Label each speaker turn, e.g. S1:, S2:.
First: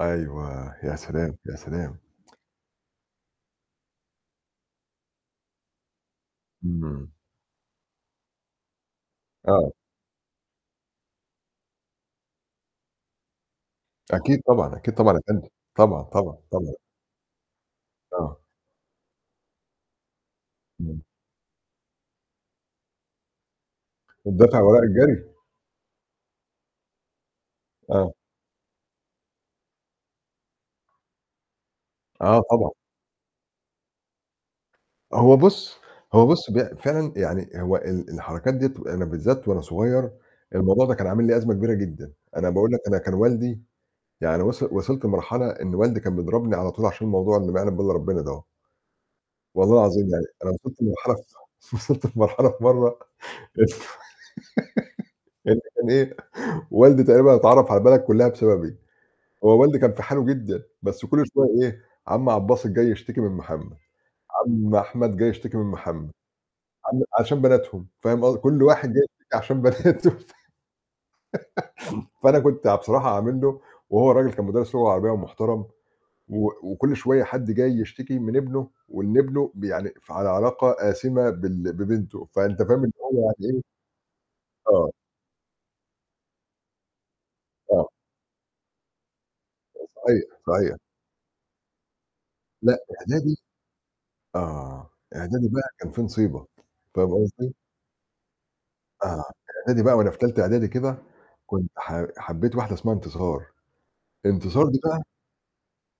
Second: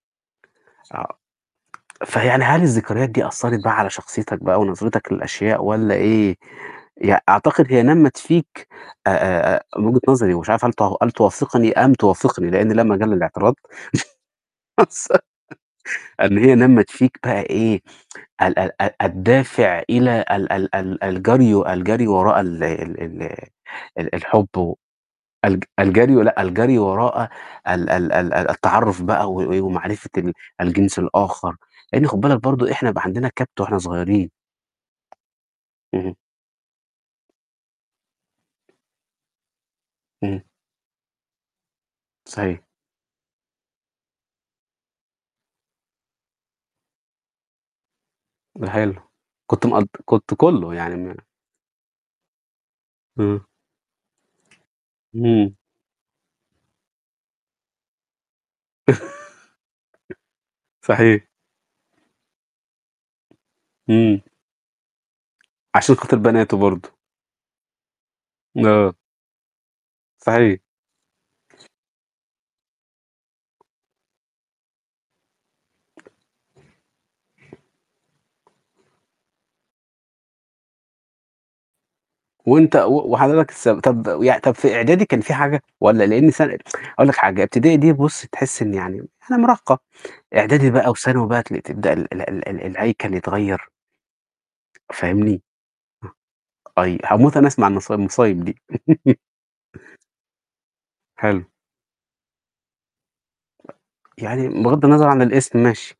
S1: أيوه، يا
S2: صعب،
S1: سلام! يا سلام!
S2: فيعني هل الذكريات دي أثّرت بقى على شخصيتك بقى ونظرتك للأشياء والّا إيه،
S1: امم.
S2: يع أعتقد هي نمّت فيك أ أ أ
S1: آه.
S2: من وجهة نظري ومش عارف هل تع هل توافقني أم توافقني لإن لا مجال للإعتراض،
S1: أكيد طبعًا، أكيد طبعًا
S2: وصل
S1: يا فندم طبعًا،
S2: إن
S1: طبعًا،
S2: هي
S1: طبعًا.
S2: نمّت فيك بقى إيه
S1: آه.
S2: ال ال ال الدافع إلى ال ال
S1: إمم.
S2: ال الجري و الجري وراء ال ال ال ال الحُب
S1: الدافع
S2: و
S1: وراء الجري؟
S2: الج الجري ولأ، الجري وراء ال ال
S1: آه.
S2: ال التعرّف بقى و و ومعرفة ال الجنس الآخَر، لإن خُد بالك
S1: آه،
S2: برضه
S1: طبعًا.
S2: إحنا يبقى عندنا كَبْت وإحنا صغيّرين.
S1: هو بُص
S2: اهم.
S1: هو بُص بق فعلًا يعني هو ال الحركات دِيّة تبقى أنا بالذّات وأنا صغيّر
S2: اهم.
S1: الموضوع ده كان عامل لي أزمة كبيرة جدًا، أنا
S2: صحيح.
S1: باقول لك أنا كان والدي يعني وص وصلت لمرحلة إن والدي كان بيضربني على طول عشان الموضوع اللي ما يعلم بيه الّا ربنا دهو.
S2: ده حلو كنت
S1: والله
S2: مقض
S1: العظيم يعني
S2: كنت
S1: أنا
S2: كلّه
S1: وصلت
S2: يعني
S1: لمرحلة
S2: م
S1: ف وصلت لمرحلة في مرّة
S2: إمم.
S1: لف
S2: اهم.
S1: إن كان إيه، والدي تقريبًا اتعرّف على البلد كلّها بسببي، هو والدي كان في حاله جدًا بس كل
S2: صحيح.
S1: شوية إيه، عم عبدالباسط جاي يشتكي من محمد،
S2: إمم.
S1: عم أحمد جاي يشتكي من
S2: عشان
S1: محمد،
S2: خاطر بناته برضه.
S1: عم عشان بناتهم فاهم قصد كل واحد
S2: آه.
S1: جاي يشتكي عشان بناته الف
S2: صحي
S1: فأنا كنت يع بصراحة عامل له وهو الرجل كان مدرّس لغة عربية ومحترم و وكل شوية حد جاي يشتكي من ابنه وإن ابنه ب يعني ف على علاقة آسمة بال ببنته فأنت
S2: وأنت
S1: فاهم إن
S2: و
S1: هو
S2: وحضرتك
S1: يعني إيه؟
S2: السب طَب وي طَب في
S1: آه.
S2: إعدادي كان في حاجة والّا لإن سَنة هاقول لك حاجة إبتدائي
S1: آه.
S2: دي بُص تحس إن يعني يعني مراهقة
S1: آآ صحيح،
S2: إعدادي
S1: صحيح.
S2: بقى وثانوي بقى تل تبدأ ال ال ال ال
S1: لأ،
S2: الهيكل
S1: إعدادي
S2: يتغيّر
S1: آه،
S2: فاهمني،
S1: إعدادي بقى كان في نصيبة،
S2: أي
S1: فاهم
S2: هاموت أنا
S1: قصدي؟
S2: أسمع النص المصايب دي.
S1: آه، إعدادي بقى وأنا في تالتة إعدادي كده
S2: حلو.
S1: كنت ح حبّيت واحدة اسمها انتصار،
S2: يعني
S1: انتصار دي
S2: بغَض
S1: بقى
S2: النظر عن الاسم ماشي.